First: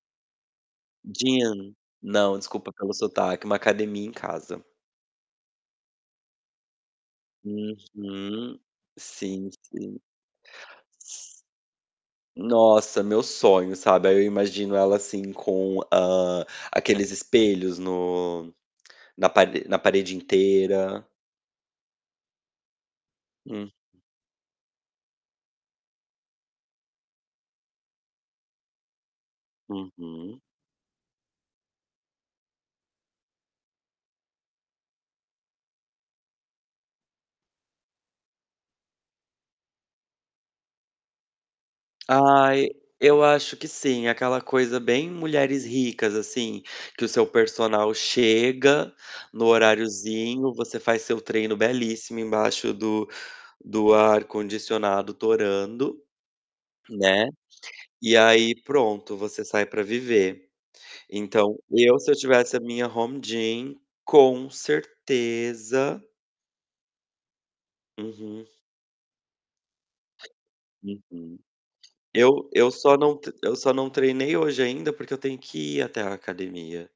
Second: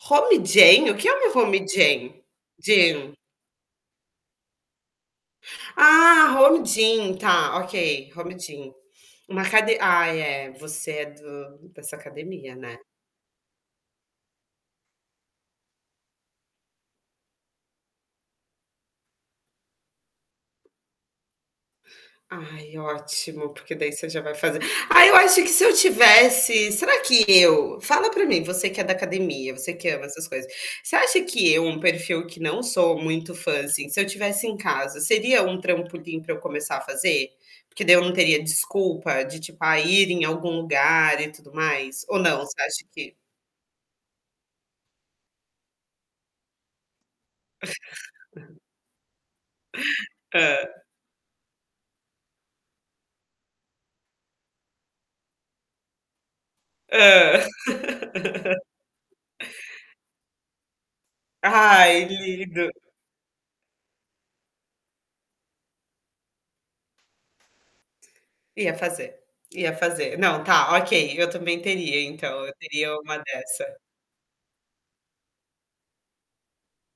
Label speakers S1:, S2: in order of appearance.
S1: Home gym? O que é um Home
S2: Gym.
S1: gym?
S2: Não, desculpa pelo
S1: Gym?
S2: sotaque, uma academia em casa.
S1: Ah! Home gym! Tá, ok. Home
S2: Uhum.
S1: gym. Uma
S2: Sim,
S1: acade
S2: sim.
S1: Ai, eh. Você é do dessa academia, né?
S2: Nossa! Meu sonho, sabe? Aí, eu imagino ela assim, com, hã, aqueles espelhos no na pare na parede inteira.
S1: Ai, ótimo.
S2: Hum.
S1: Porque daí, você já vai fazer Ah, eu acho que se eu tivesse, será que eu fala pra mim, você que é da academia, você que ama essas
S2: Uhum.
S1: coisas, você acha que eu um perfil que não sou muito fã, assim, se eu tivesse em casa? Seria um trampolim pra eu começar a fazer? Porque daí, eu não teria desculpa de tipo, "A ir em algum lugar e tudo mais?". Ou não? Você
S2: Ai!
S1: acha que
S2: Eu acho que sim, aquela coisa bem mulheres ricas assim, que o seu personal chega no horariozinho.
S1: Hã.
S2: Você faz seu treino belíssimo, embaixo do do ar-condicionado torando, né?
S1: Hã.
S2: E aí pronto, você sai pra viver. Então, eu
S1: Ai,
S2: se eu tivesse a
S1: lindo!
S2: minha home gym, com certeza Uhum.
S1: Ia fazer. Ia fazer. Não, tá, ok. Eu
S2: Uhum.
S1: também teria então,
S2: Eu
S1: eu
S2: eu
S1: teria
S2: só não
S1: uma
S2: te eu só
S1: dessa
S2: não treinei hoje ainda porque eu tenho que ir até a academia.